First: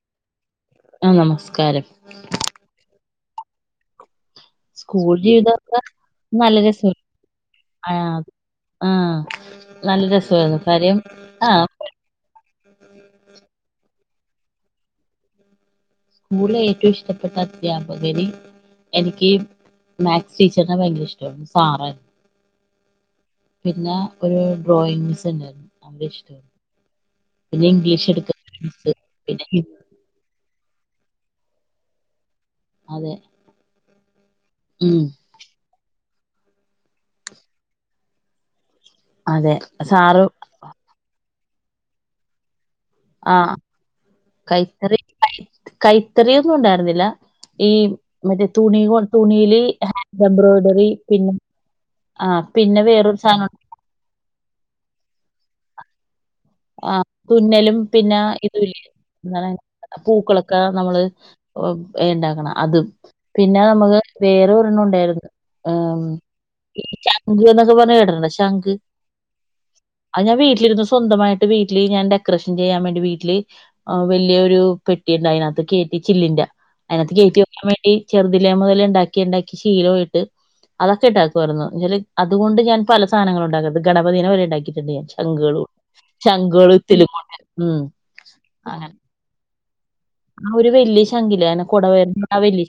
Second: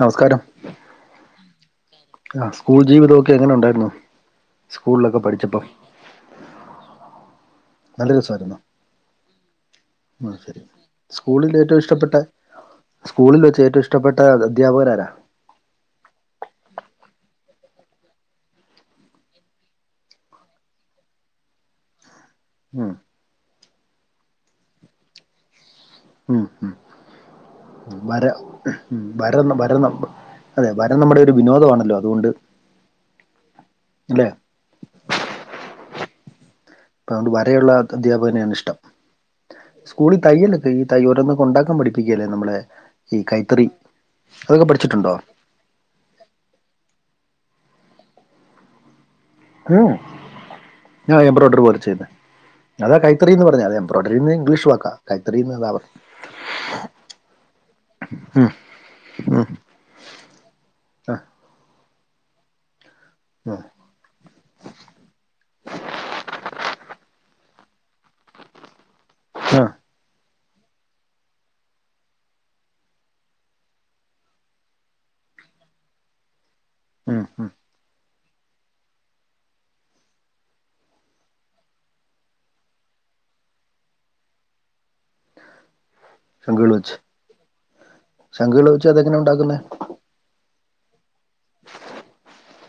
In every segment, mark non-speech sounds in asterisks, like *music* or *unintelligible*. നമസ്കാരം, ആഹ നമസ്കാരം. ആ സ്കൂൾ ജീവിതം ഒക്കെ എങ്ങനെ ഉണ്ടായിരുന്നു? സ്കൂൾ സ്കൂളിലൊക്കെ പഠിച്ചപ്പം ജീവിതക്കെ നല്ല രസ ആ നല്ല രസമായിരുന്നു ആഹ നല്ല രസായിരുന്നു. കാര്യം ആഹാ ഇഷ്ടപ്പെട്ടാ സ്കൂളിൽ വെച്ച് ഏറ്റവും ഇഷ്ടപ്പെട്ട അധ്യാപകരാരാ? സ്കൂൾള് ഏറ്റവും ഇഷ്ടപ്പെട്ട അധ്യാപകര്, എനിക്ക് മാക്സ് ടീച്ചറിനെ ഭയങ്കര ഇഷ്ട്ടായിരുന്നു, സാറെ - ഉും. പിന്നെ, ഒരു ഡ്രോയിങ് മിസ്സ്‌ന്നയിരുന്നു, ഉഹ് ഇംഗ്ലീഷ് വര എടുക്കുന്ന മിസ്സ് വര പിന്നെ ഹി വരണ് *unintelligible* അതെ, വര നമ്മുടെ ഒരു വിനോദ ആണല്ലോ, അതുകൊണ്ട്. അതെ, അല്ലെ ഉും അതുകൊണ്ട് വരെയുള്ള അധ്യാപകനെയാണ് ഇഷ്ടം, അതെ സ്കൂളിൽ സാറ് തയ്യലൊക്കെ ഈ തയ്യ് ഓരോന്നൊ ഒണ്ടാക്കാൻ പഠിപ്പിക്കേലെ നമ്മളെ, ഈ ആഹ് കൈത്തറി അതൊക്കെ കൈത്തറി പഠിച്ചിട്ടുണ്ടോ? കൈ കൈത്തറിയൊന്നും ഉണ്ടായിരുന്നില്ല, ഈ മറ്റേ തുണി കൊ- തുണീല് ഉം ഹാന്റ് എംബ്രോയിഡറി ആ പിന്നെ, എംബ്രോയ്ഡറി പോലെ ആ പിന്നെ വേറൊരു സാനം ഒണ്ടല്ലോ ബ്രോഡ്രി ന്ന് ഇംഗ്ലീഷ് വക്കാ കൈതറീന്നാണ്. ആഹ് തുന്നലും പിന്നെ ആ ഇതുല്ലേ, എന്താണ്, പൂക്കളൊക്ക നമ്മള് ഇണ്ടാക്കണം അതും ആഹ് പിന്ന ആഹ് നമ്മുക്ക് വേറെ ഒരെണ്ണം ഉണ്ടായിരുന്നു ആ, ശംഖ് ന്നൊക്കെ പറഞ്ഞത് കേട്ടിട്ടൊണ്ടോ? ശംഖ് ആഹാ അത് ഞാൻ വീട്ടിലിരുന്ന് സ്വന്തമായിട്ട് വീട്ടില് ഞാൻ ഡെക്കറേഷൻ ചെയ്യാൻ വേണ്ടി വീട്ടില്- ആ വലിയൊരു പെട്ടിയൊണ്ട്, അതിനകത്ത് കയറ്റി ചില്ലിന്റെ. അതിനകത്ത് ഉം കയറ്റി ഉം വെക്കാൻ വേണ്ടി ചെറുതിലേ മുതലെ ഉണ്ടാക്കി ഉണ്ടാക്കി ശീലായിട്ട് അതൊക്കെ ഉണ്ടാക്കുമായിരുന്നു. എന്നാ അതുകൊണ്ട് ഞാൻ പല സാധനങ്ങളും ഉണ്ടാക്കുന്നത്, ഗണപതിനെ വരെ ഉണ്ടാക്കിയിട്ടുണ്ട് ഞാൻ ശഖ്‌കളുകൊണ്ട്. ശംഖുള്‌ വെച്ച്. ശംഖകള്‌ അങ്ങനെ വെച്ച് അതെങ്ങനെ ഉണ്ടാക്കുന്നെ? ആ ഒരു വലിയ ശംഖില്ലെ അനെ കുടവയറി ആവില്ലെ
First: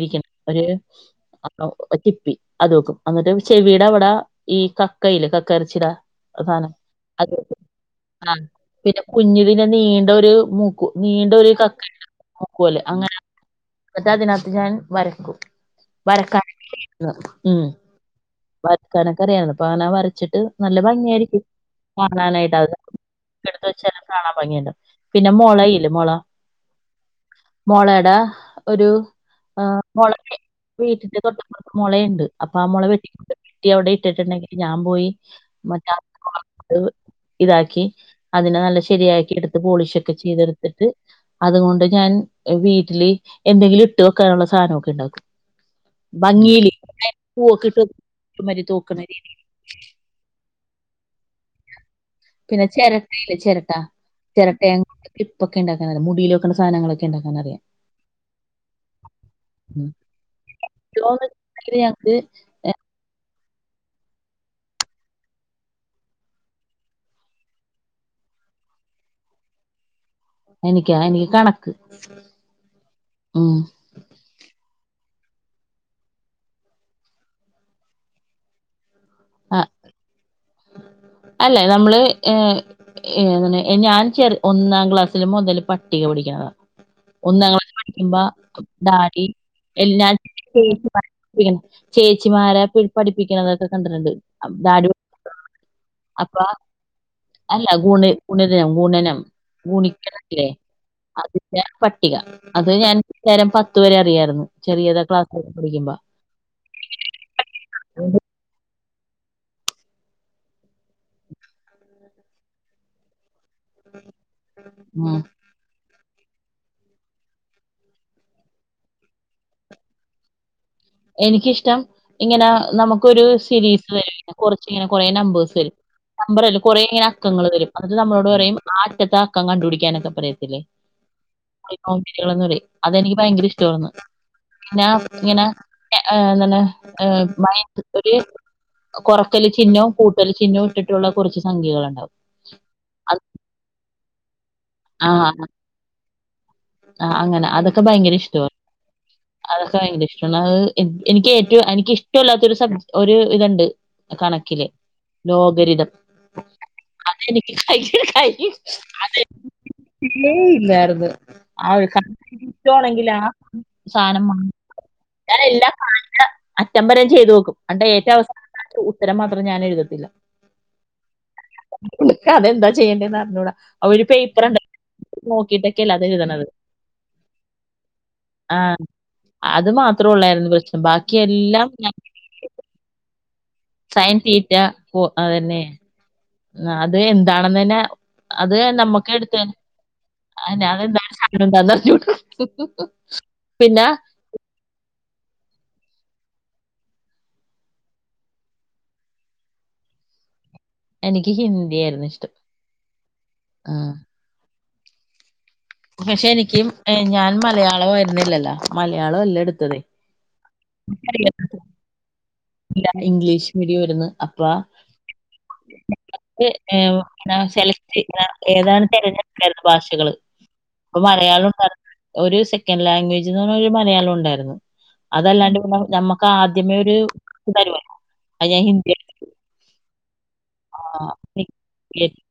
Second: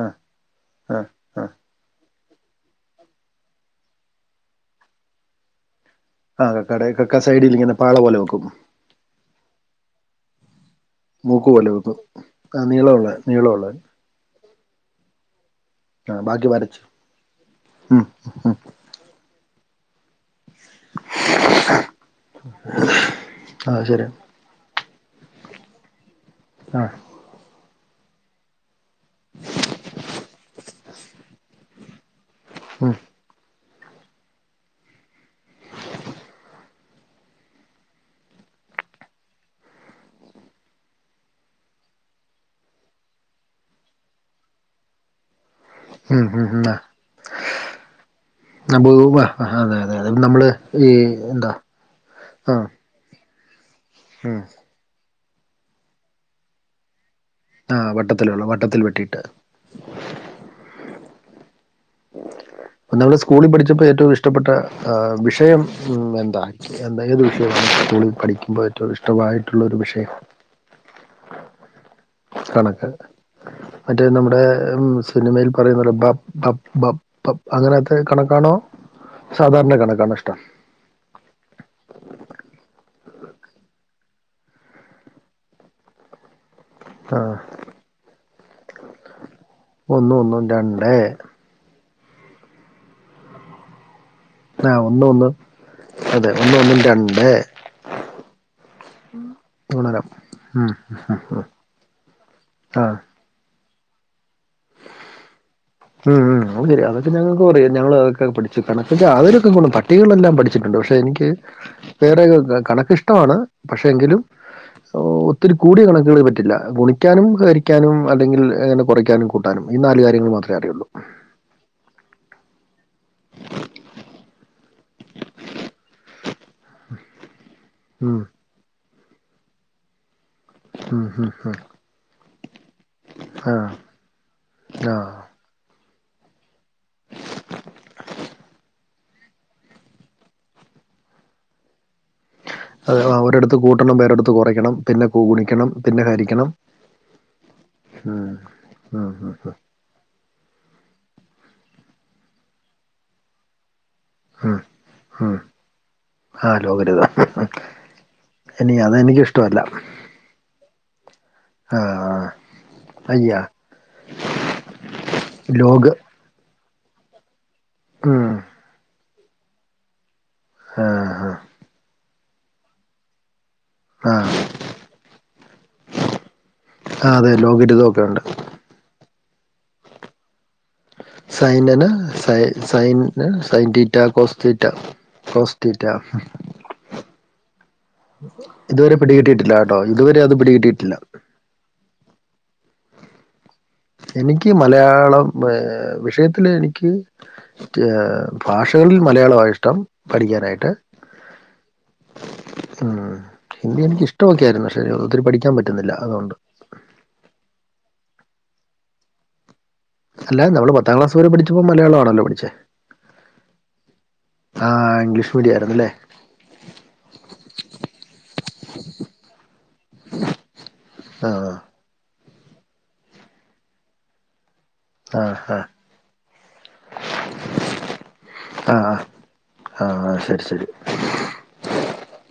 ആഹ് ഒരു, ആഹ് ആഹ് *unintelligible* ഒര് ചിപ്പി അത് വെക്കും അന്നിട്ട് ചെവിടെ അവടെ ഈ കക്കയില്ലേ കക്ക ഇറചീടാ, ആഹ് കക്കായുടെ കക്ക സൈഡിൽ ഇങ്ങനെ പാള പോലെ ആ വെക്കും. പിന്നെ കുഞ്ഞുതിനെ നീണ്ട ഒരു മൂക്ക് മൂക്ക് നീണ്ടൊരു പോലെ വെക്കും കക്കൻ്റെ ആഹ് മൂക്കുപൊലെ നീളമുള്ള അങ്ങനെ നീളമുള്ള അതിനകത്ത് ഞാൻ വരക്കും. ആഹ് വരക്കാൻ ബാക്കി വരച്ചു *unintelligible* ഉം വരക്കാനൊക്കെ അറിയാണ് അങ്ങനൊക്കെ വരച്ചിട്ട് നല്ല ഭംഗിയായിരിക്കും. കാണാനായിട്ടാ അ ഇടുത്ത് ആഹ് വെച്ചാല് ശരി കാണാൻ ഭംഗിയുണ്ട് പിന്നെ മുള ഇല്ലേ മുള. ആ മൊളയുടെ ഒരു ആ മൊള വീട്ടന്റെ തൊട്ടപറത്ത് മൊളയ്ണ്ട് അപ്പൊ ആ മൊള വെട്ടി വട്ടി അവിടെ ഇട്ടിട്ടുണ്ടെങ്കിൽ ഞാൻ പോയി മറ്റാ ഇതാക്കി അതിനെ നല്ല ശരിയാക്കി എടുത്ത് പോളിഷ് ഒക്കെ ചെയ്തെടുത്ത് എടുത്തിട്ട് അതുകൊണ്ട് ഞാൻ വീട്ടില് എന്തെങ്കിലും ഇട്ട് വെക്കാനുള്ള സാധനമൊക്കെ ഉണ്ടാക്കും. ഉം ഉം ഭംഗില് പൂവൊക്കെയിട്ട് മറ്റേ തൂക്കണ രീതി. ആ അതെ അതെ അതെ നമ്മള് ഈ എന്താ പിന്നെ ആഹ് ചെരട്ടയില്ലേ ചെരട്ട ഉം ചെരട്ട ക്ലിപ്പൊക്കെ ഉണ്ടാക്കാനറിയാ മുടി വക്കണ സധനങ്ങളൊക്കെ ണ്ടാക്കാനറിയാം ആ വട്ടത്തില്‌ വട്ടത്തിൽ വെട്ടിയിട്ട് *unintelligible* യാക്ക് നമ്മള് സ്കൂളിൽ പഠിച്ചപ്പോ ഏറ്റവും ഇഷ്ടപ്പെട്ട വിഷയം എന്താ എന്തായത് വിഷയം സ്കൂളിൽ പഠിക്കുമ്പോ ഏറ്റവും ഇഷ്ടമായിട്ടുള്ളൊ ഒരു വിഷയം എനിക്കൊ എനിക്ക് കണക്ക് കണക്ക് ഉം മറ്റേ നമ്മുടെ സിനിമയിൽ പറയുന്നത് ബപ്പ് ബപ്പ് ബപ്പ് അപ്പ അങ്ങനത്തെ കണക്കാണോ സാധാരണ കണക്കാണോ ഇഷ്ടം അല്ല നമ്മള് ഏ ഏങ്ങെനെ ഞാൻ ചെറുപ്പം ഒന്നാം ക്ലാസ്സില് മുതൽ പട്ടിക പടിക്കണതാണ്. ആ ഒന്നാം ക്ലാസില് പഠിക്കുമ്പോ ടാലി എല്ലാ ഒന്ന് ഒന്നും രണ്ട് *unintelligible* ചേച്ചിമാരെ പഠിപ്പിക്കണതൊക്കെ കണ്ടിട്ടുണ്ട്. ആ ഒന്ന് ഒന്ന് അതെ അപ്പ ഒന്ന് ഒന്നും രണ്ട് അല്ല ഗുണ് ഗുണന് ഗുണനം ഗുണനം ഗുണികണല്ലേ ഉം, അതിന്റെ പട്ടിക അത് ആ ഞാൻ നേരം പത്ത് വരെ അറിയായിരുന്നു ചെറിയതാ ക്ലാസൊക്കെ പഠിക്കുമ്പോ. ഉം അത് ശരി അതൊക്കെ ഞങ്ങൾക്കും അറയാം ഞങ്ങൾതൊക്കെ പഠിച്ചു കണക്കെ അവലൊക്കെ പട്ടികളെല്ലാം പഠിച്ചിട്ടുണ്ട് പക്ഷെ പക്ഷെ എനിക്ക് വേറെ കണക്കിഷ്ടമാണ് പക്ഷെ എങ്കിലും ഉം ഇതൊരു കൂടിയ കണക്കുകൾ പറ്റില്ല ഗുണിക്കാനും ഹരിക്കാനും അല്ലെങ്കിൽ അങ്ങനെ കുറയ്ക്കാനും കൂട്ടാനും ഈ നാല് കാര്യങ്ങൾ മാത്രേ അറിയൊള്ളൂ. എനിക്കിഷ്ടം ഇങ്ങനെ നമുക്കൊരു സീരീസ് വരില്ലെ കൊറച്ച് ഇങ്ങനെ കൊറേ നമ്പേഴസ് വരും നമ്പറില്ലെ, കൊറേ അങ്ങനെ അക്കങ്ങൾ വരും അത് ഉം, നമ്മളോട് പറയും ആദ്യത്തെ അക്കം കണ്ടു പിടിക്കാനൊക്കെ പറയും. ഉം, ഉം, ഉം. അതെനിക്ക് ഭയങ്കര ആ ഇഷ്ടമാണ് പിന്നെ ആഹ് ഇങ്ങനെ ആ എന്താണ് ആഹ് മയ ഒര് കൊറയ്ക്കൽ ചിഹ്നവും കൂട്ടൽ ചിഹനവും ഇട്ടിട്ടുള്ള കുറച്ച് സംഖ്യകൾ ഉണ്ടാവും. അവരടത്ത് കൂട്ടണം വേറെ ഒരിടത്ത് കുറയ്ക്കണം പിന്നെ ഗുണിക്കണം പിന്നെ ഹരിക്കണം ആ, അങ്ങനെ അതൊക്കെ ഭയങ്കര ഉം ഇഷ്ടവാ ഉം ഉം ഉം അതെ ഇക്ക് ഭയങ്കരഷ്ടാണ് അഹ് എനിക്ക് ഏറ്റവും എനിക്ക് ഇഷ്ടല്ലാത്ത ഒരു സബ്ജ ഒരു ഇതൊണ്ട്. ഉം കണക്കില് ഉം ലോകരിതം ആ ലോകരഹിതം അതെനിക്ക് ക *unintelligible* ഇനി അതെനിക്ക് ഇഷ്ടമല്ല ഇല്ലേ ഇല്ലായിര്ന്ന് *unintelligible* ആഹ് ട്ടണെങ്കില് ആ അയ്യ സാനം വങ്ങ ഞൻ എല്ലാം ലോഗ് ഫാൻ്റെ അറ്റം വരെ ചെയ്തു നോക്കും അന്ന്ട്ടെ ഏറ്റ ഉം അവസാനത്തെ ഉത്തരം മാത്രം ഞാൻ എഴുതത്തില്ല. ആ ആ ഇൻക്ക് അതെന്താ ചെയ്യണ്ടേന്ന് അറിഞ്ഞൂടാ ഒരു ആ പേപ്പർ ഇണ്ട്, നോക്കിട്ടൊക്കെയല്ല അത് എഴുതണത്. ആ അതെ ലോകറ്റ് ഇതൊക്കെ ഉണ്ട്. ആഹ അത് മാത്ര ഉള്ളായിരുന്നു *unintelligible* എല്ലാം സൈനന ഞാൻ sign sign സൈന്റ്റ sine theta cos theta അതന്നെ കോസ്റ്ററ്റ അത് എന്താണെന്ന് ന്നെ അത് ഇതുവരെ നമ്മക്ക് എട്ത്തെ പിടികിട്ടിയിട്ടില്ല കേട്ടോ ഇതുവരെ അത് പിടികിട്ടിയിട്ടില്ല അതെന്നെ *unintelligible* എന്താന്നറിഞ്ഞുടെ *unintelligible* പിന്നെ എനിക്ക് മലയാളം ഏ വിഷയത്തില് എനിക്ക് ഏ ഭാഷകളിൽ മലയാളമാ ഇഷ്ടം പഠിക്കാനായിട്ട് എനിക്ക് ഹിന്ദി ആയിരുന്നു ഇഷ്ടം ആഹ ത്ത്നോക്കിയായിരുന്നു പക്ഷേഅന്ന് ഒത്തിരിപഠിക്കാൻ പറ്റി പക്ഷെ എനിക്കും ഞാൻ മലയാളം വരുന്നില്ലല്ലോ മലയാള അല്ല ടുത്തത് അല്ലയിരുന്നു അമ്മള് പത്താം ക്ലസ് വരെ പഠിച്ചപ്പോ മലയാളമാണല്ലോ പഠിച്ചേ ഇല്ല ഇംഗ്ലീഷ് മീഡിയം ആയിരുന്നു അപ്പ ആ ഇംഗ്ലീഷ് മീഡിയം ആയിരുന്നു അല്ലേ *unintelligible* സെലകട് ഏതാണ് തിരഞ്ഞെടുക്കായിരുന്നു ഭാഷകള് അപ്പ ആ മലയാളം ഉണ്ടായിരുന്ന് ഒരു സെക്കൻഡ് ലാംഗ്വേജ് എന്ന് പറഞ് ഒരു മലയാളം ഉണ്ടായിരുന്നു ആ ആ അതല്ലാണ്ട് പിന്നെ നമ്മക്ക് ആദ്യമേ ഒരു *unintelligible* അഹ് ഞാൻ ആ ആ ഹിന്ദി എടുത്തെ ആ ആ ശരി ശരി ആ *unintelligible*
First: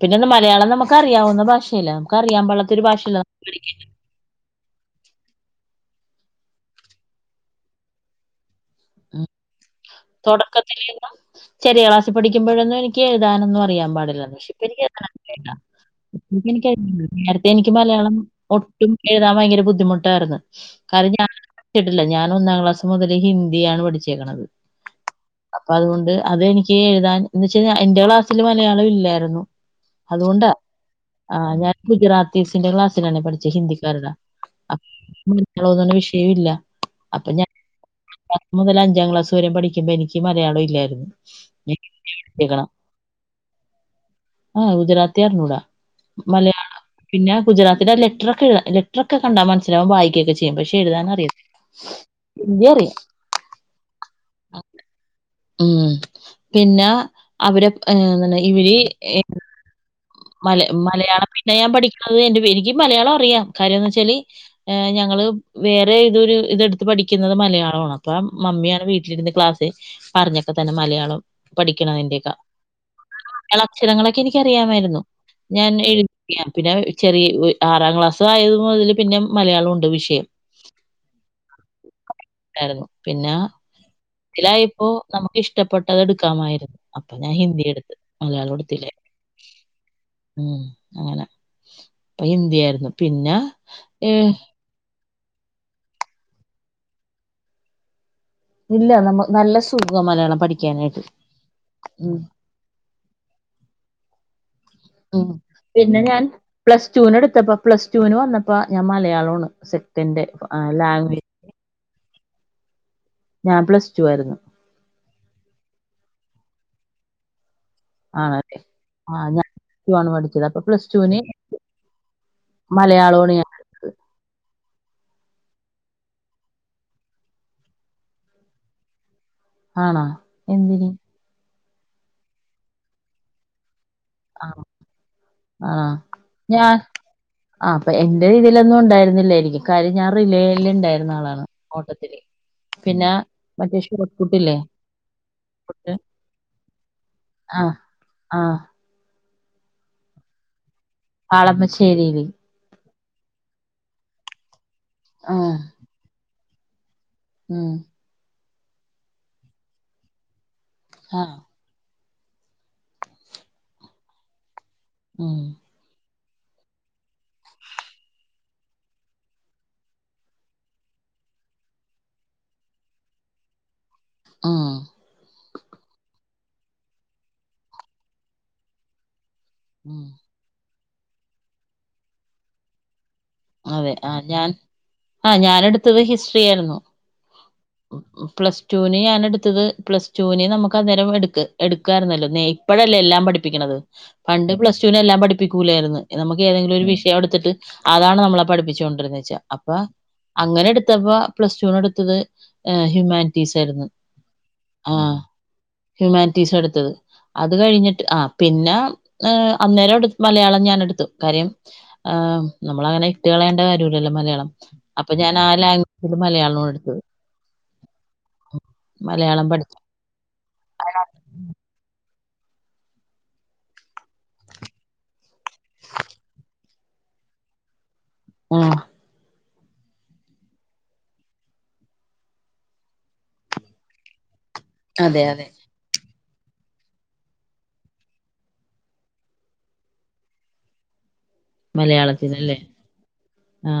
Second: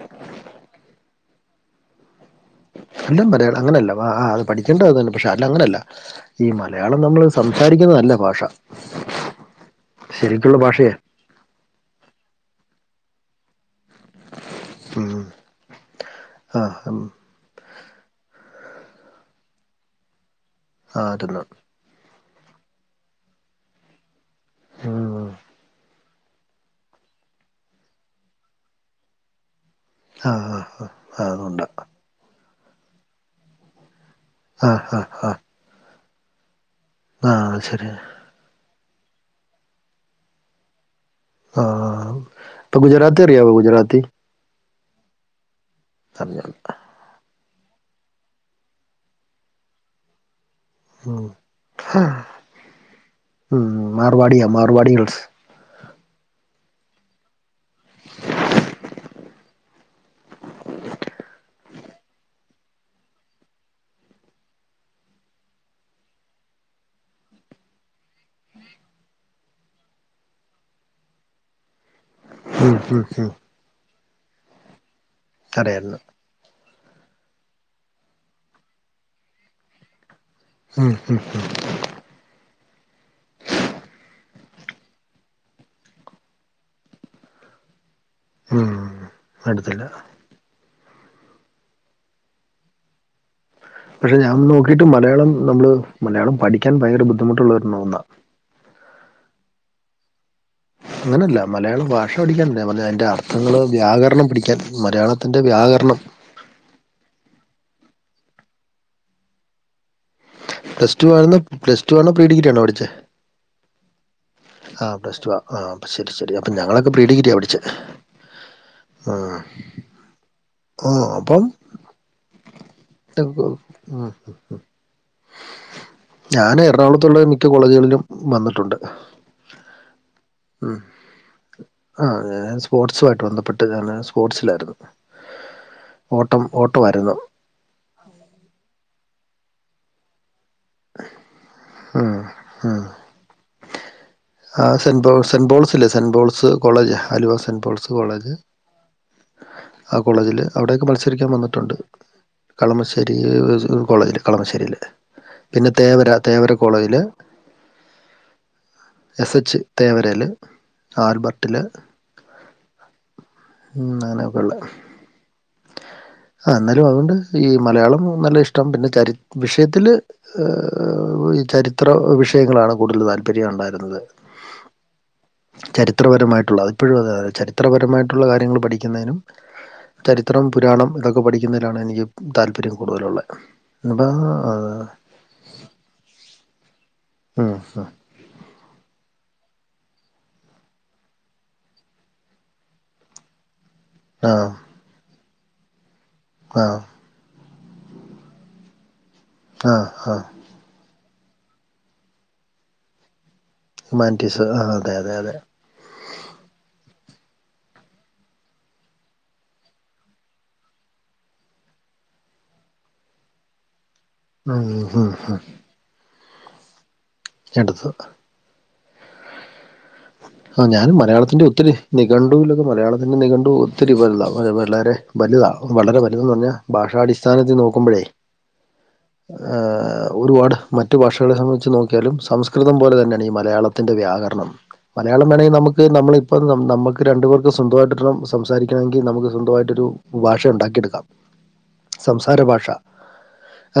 പിന്നന്ന് മലയാളം നമുക്ക് അറിയാവുന്ന ഭാഷയല്ലെ നമുക്ക് അറിയാൻ പാട്ള എല്ലാം മലയാളം അങ്ങനല്ല ആ ആ അത് പഠിക്കേണ്ട അത് തന്നെ പക്ഷെ അല്ല അങ്ങനെയല്ല ഈ മലയാളം നമ്മള് സംസാരിക്കുന്നത് അല്ല ഭാഷ ഉ ശരിക്കുള്ള തൊടക്കത്തി ഭാഷയെ ലീവ ചെറിയ ക്ലാസി പഠിക്ക്മ്പഴൊന്നും എനിക്ക് എഴുതാനൊന്നും അറി യാൻ പാടില്ല ഉം. *unintelligible* ആ എനിക്ക് *unintelligible* ഉം. എനിക്ക് *unintelligible* എനിക്ക് മലയാളം ഒട്ടും എഴുതാൻ ഭയങ്കര ബുദ്ധിമുട്ടായിരുന്നു ആ കാരണം ഞാൻ അതൊന്ന് ച്ചിട്ടില്ല ഞാൻ ഒന്നാം ക്ലാസ് മുതൽ ഹിന്ദിയാണ് പഠിച്ചേക്ക്ണത് ഉം. അപ്പൊ അതുകൊണ്ട് അതെനിക്ക് എഴുതാൻ എന്ന് വെച്ചാ എന്റെറെ ക്ലാസ്സിൽ മലയാളം ഇല്ലായിരുന്നു ആ അതുകൊണ്ടാ ആ ആ ആ അതുകൊണ്ടാ ഞാൻ ഗുജറാത്ത് ഫിൽസിന്റെ ക്ലാസ്സിലാണ് പഠിചെ ഹിന്ദിക്കാരുടെ ആ ആ ആ *unintelligible* വിഷയവും ഇല്ല അപ്പ ഞ അത് ശരിയ *unintelligible* മുതൽ അഞ്ചാം ക്ലാസ് വരെ പഠിക്കുമ്പോ എനിക്ക് മലയാളം ഇല്ലായിരുന്നു ഞാൻ ആഹ പഠിച്ചേക്കണം. അപ്പ ഗുജറാത്തി അറിയാവോ ഗുജറാത്തി ആ ഗുജറാത്തി അറിഞ്ഞൂടാ. മലയാളം *unintelligible* പിന്നെ ഗുജറത്തിന്റെ ലെറ്ററൊക്കെ എയ്താ ലെറ്ററക്കെ കണ്ടാ മനസിലാവും വായിക്കൊക്കെ ചെയ് പക്ഷെ ഉം. എഴുതാനറിയത്തില്ല ഹിന്ദി അറിയാം ഉം മാർവാടിയാ മാർവാടി ഗേൾസ് ഉം പിന്നെ അവര *unintelligible* ഇവര് മല മലയാള പി ഞാൻ പഠിക്കനത് *unintelligible* എനിക്ക് മലയാളം അറിയാം കാര്യംന്നച്ചാല് ് ഞങ്ങള് വേറെ ഇതൊരു ഇതെടുത്ത് പഠിക്കുന്നത് മലയാളമാണ് അപ്പൊ മമ്മിയാണ് വീട്ടിലിരുന്ന് ക്ലാസ് പറഞ്ഞൊക്കെ തന്നെ മലയാളം പഠിക്കണതിന്റെയൊക്ക *unintelligible* ഞൾ അക്ഷരങ്ങളൊക്കെ എനിക്കറിയാമായിരുന്നു ഞാൻ അറിയായിരുന്നു എഴു പിന്നെ ചെറിയ ആറാം ക്ലാസ് ആയത് മുതൽ പിന്നെ മലയാളംണ്ട് വിഷയം ഹഹ ഹ ഹ ായിരുന്നു പിന്നെ ത്തിലായിപ്പോ നമുക്ക് ഇഷ്ടപ്പെട്ടത് എടുക്കാമായിരുന്നു അപ്പൊ ഞാൻ ഹിന്ദി എടുത്ത് മലയാളം എടുത്തില്ലേ എടുത്തില്ല ഉം അങ്ങനെ അപ്പൊ ഇന്ത്യയായിരുന്നു പിന്നെ ഏ പക്ഷെ ഞാൻ നോക്കിയിട്ട് മലയാളം നമ്മള് മലയാളം പഠിക്കാൻ ഭയങ്കര ബുദ്ധിമുട്ടുള്ളള്ളവരുണ്ന്നാ ഇല്ല, നമ്മ നല്ല സുഖാ മലയാളം പഠി അങ്ങനെയല്ല, മലയാളം ഭാഷ പഠിക്കാനല്ല പറഞ്ഞ അതിൻ്റെ അർത്ഥങ്ങള് വ്യാകരണം പടിക്കാൻ ഉം മലയാളത്തിൻ്റെ വ്യാകരണം പിന്നെ ഞാൻ പ്ലസ് ടുവിന് എടുത്തപ്പ പ്ലസ് ടുവിന് വന്നപ്പോ ഞാൻ മലയാളാണ് സെ പ്ലസ്ടൂ അർന്നോ പ്ലസ്ടൂ ആണോ പ്രീ ഡിഗ്രി ആണോ പഠിച്ചേ? ഞാൻ പ്ലസ്ടൂ ആയിരുന്നു. ആ പ്ലസ്ടൂ ആ ആ അപ്പൊ ശരി ശരി ഞങ്ങളൊക്കെ പ്രീഡിഗ്രിയാ പഠിച്ചേ. ആണല്ലെ ആ ഞാൻ ടൂ ആണ് പഠിച്ചേത് അപ്പൊ ഓ പ്ലസ്ടുവിന് അപ്പം മലയാളോണ് ഞാൻ ആഹ്‌. ഞാന് എറണാകുളത്തുള്ള മിക്ക കോളേജുകളിലും വന്നിട്ടുണ്ട്. ആണൊ? മ്മ് ആ ഞാൻ സ്പോർട്സുമായിട്ട് ബന്ധപ്പെട്ട് ഞാന് ആ സ്പോർട്സിലായിരുന്നു, ആ ഓട്ടം ഞാൻ ഓട്ടവാരുന്നു. ആ അപ്പ എന്റെ ഇതിലൊന്നും ഉണ്ടായിരുന്നില്ലായിരിക്കും കാര്യം ഞാൻ റിലേ യിലുണ്ടായിര്ന്ന ആളാണ് ഉം, ഓട്ടത്തില് ഉം. പിന്നെ മറ്റേ ഷോർട്ട്പുട്ടില് ആ സെൻബോൾസ് സെൻ ബോൾസില്ലേ, സെൻബോൾസ് കോളേജ് ആലുവ ആ സെൻബോൾസ് കോളേജ്. ആ ആ കോളേജില് അവിടൊക്കെ മത്സരിക്കാൻ വന്നിട്ടുണ്ട്. പാളമശ്ശേരിയില് കളമശ്ശേരി ഒര് കോളേജില്ലെ? കളമശ്ശേരിയില്. ആഹ്‌. പിന്നെ തേവര തേവര കോളേജില് ഹമ്. എസ്. എച്ച് തേവരേല് ആഹ് ആർബർട്ടില് ഉം അങ്ങാനൊക്കള്ളത് ഹമ്. ആ ന്നാലും അതുകൊണ്ട് ഈ മലയാളം നല്ല ഇഷ്ടം പിന്നെ ചരി വിഷയത്തില് ഈ ചരിത്ര വിഷയങ്ങളാണ് കൂടുതൽ താല്പര്യം ഉണ്ടായിരുന്നത്. ആഹ്‌. ചരിത്രപരമായിട്ടുള്ള അതിപ്പോഴും അതെ ചരിത്രപരമായിട്ടുള്ള കാര്യങ്ങൾ പഠിക്കുന്നതിനും ഉം ചരി ത്രം പുരാണം ഇതൊക്കെ പഠിക്കുന്നതിലാണ് എനിക്ക് താല്പര്യം കൂടുതലുള്ള ഇപ്പോൾ അത് ആഹ്‌, ഞാൻ എടുത്തത് ഹിസ്റ്റ്റി ആയിരുന്നു. *unintelligible* പ്ലസ് ടൂവിന് ഞാൻ എടുത്തത് പ്ലസ് ടുവിന് നമ്മക്ക് അന്നേരം എടുക്ക് എടുക്കാരുന്നല്ലോ നേ ഇപ്പഴല്ലേ എല്ലാം പഠിപ്പിക്കുന്നത്. ആ പണ്ട് പ്ലസ് ടൂവിന് എല്ലാം പഠിപ്പിക്കൂലായിരുന്ന്, നമ്മക്ക് ആ ഏതെങ്കിലും ഒരു വിഷയം എടുത്തിട്ട് അതാണ് നമ നമ്മളെ പഠിപ്പിച്ചോണ്ടിരുന്നേച്ച അപ്പ ആ ആ അങ്ങനെ എടുത്തപ്പോ പ്ലസ്ടൂന്ട്ത്തത് ഏ ഹ്യുമാനി റ്റീസയിരുന്നു ഹ്യൂമാനിറ്റീസ് ആ അതെ അതെ ആഹ് അതെ ഹ്യുമാനിറ്റീസായെടുത്തത് അത് കഴിഞ്ഞിട്ട് ആ പിന്നെ ഏ അന്നേരം എടു മലയാളം ഞാൻ എടുത്തു കാര്യം ആഹ്‌ നമ്മളങ്ങനെ ഇട്ടുകളയേണ്ട കാര്യല്ലല്ലോ മലയാളം ഉം, ഉം, അപ്പൊ ഞാൻ ഉം. ആ ലാംഗ ഇത് മലയാളാണ് എടുത്തത്. *unintelligible* മലയാളം പഠിക്കാ ആ ഞാനും മലയാളത്തിന്റെ ഒത്തിരി നികണ്ടുലൊക്കെ മലയാളത്തിന്റെ നികണ്ടു ഒത്തിരി വലുതാ വലെ വളരെ വലുതാ വളരെ വലുതന്ന് പറഞ്ഞാ ഭാഷാടിസ്ഥാനത്തിൽ നോക്കുമ്പോഴേ ഉം *inaudible* ഒരുപാട് മറ്റു ഭാഷകളെ വെച്ച് നോക്കിയാലും സംസ്കൃതം പോലെ തന്നെയാണ് ഈ മലയാളത്തിൻ്റെ വ്യാകരണം. അതെ മലയാളം വേണേ അതെ നമു ക്ക് നമ്മളിപ്പം നമുക്ക് രണ്ടുപേർക്കും സ്വന്തമായിട്ടിണം സംസാരിക്കണമെങ്കിൽ നമുക്ക് സ്വന്തമായിട്ടൊരു ഭാഷ ഉണ്ടാക്കിയെടുക്കാം സംസാര മലയാളത്തിനല്ലേ ഭാഷ,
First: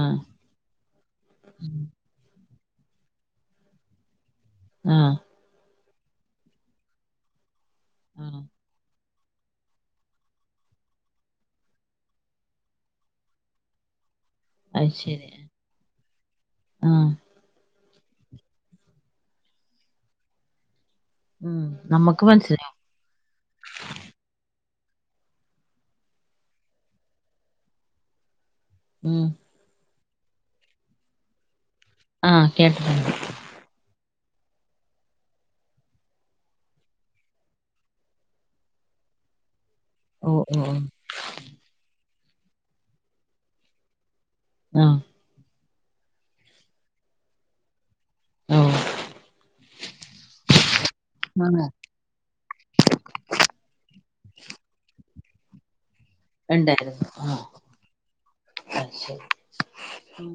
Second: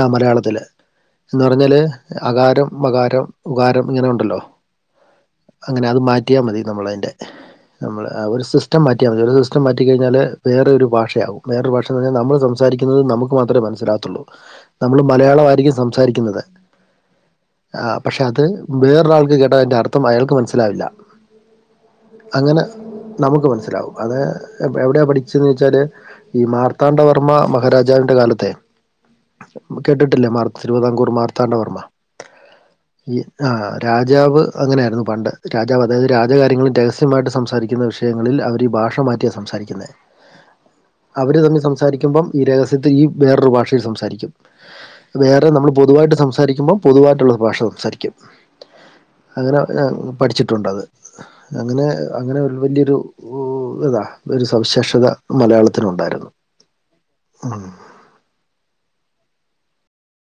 ആ മലയാളത്തില് എന്ന് പറഞ്ഞാല് അകാരം, മകാരം, ഉകാരം, ഇങ്ങനെ ഉണ്ടല്ലോ. ആ അങ്ങനെ അത് മാറ്റിയാൽ മതി നമ്മള അതിൻ്റെ നമ്മൾ ആഹ് ഒരു സിസ്റ്റം മാറ്റി ഒരു സിറ്റിഴിഞ്ഞാൽ വേറൊരു ഭാഷയാവും വേറേ ഭാഷന്ന് പറഞ്ഞാൽ നമ്മൾ സംസാരിക്കുന്നത് നമുക്ക് മാത്രെ മനസ്സിലകത്തുള്ളൂ അത് നമ്മൾ ശരി മലയാള ആയിരിക്കും സംസാരിക്കുന്നത് ആഹ് ആ പക്ഷെ അത് വേറൊരാൾക്ക് കേട്ടതിന്റെ അർത്ഥം അയാൾക്ക് മനസ്സിലാവില്ല ഉം നമ്മുക്ക് അങ്ങനെ മനസ്സിലാവും നമുക്ക് മനസ്സിലാവും അത് എവിടെയാ പഠിച്ചന്ന് വെച്ചാല് ഈ മാർത്താണ്ഡവർമ്മ മഹാരാജാവിന്റെ കാലത്തെ ഉം കേട്ടിട്ടില്ലേ മാർ തിരുവിതാംകൂർ മാർത്താണ്ടവർമ്മ ആ കേട്ടട്ടണ്ട് ആ രാജാവ് അങ്ങനെയായിരുന്നു പണ്ട് രാജാവ് അതായത് രാജകാര്യങ്ങളിൽ രഹസ്യമായിട്ട് സംസാരിക്കുന്ന വിഷയങ്ങളിൽ അവര് ഭാഷ മാറ്റിയാണ് സംസാരിക്കുന്നത് ഓ ഓ ഓ അവര് തമ്മിൽ സംസാരിക്കുമ്പം ഈ രഹസ്യത്തിൽ ഈ വേറൊരു ഭാഷയിൽ സംസാരിക്കും ആ വേറെ നമ്മൾ പൊതുവായിട്ട് സംസാരിക്കുമ്പോ പൊതുവായിട്ടുള്ള ഭാഷ സംസാരിക്കും ആഹ് ഓഹ് അങ്ങനെ പഠിച്ചിട്ടുണ്ട്ത് ആഹ് അങ്ങനെ അങ്ങനെ ഒരു വലിയൊരു ഇതാ ഒരു സവിശേഷത മലയാളത്തിനുണ്ടായിരുന്നു ഉണ്ടായിരുന്നു ആ ആ ശരി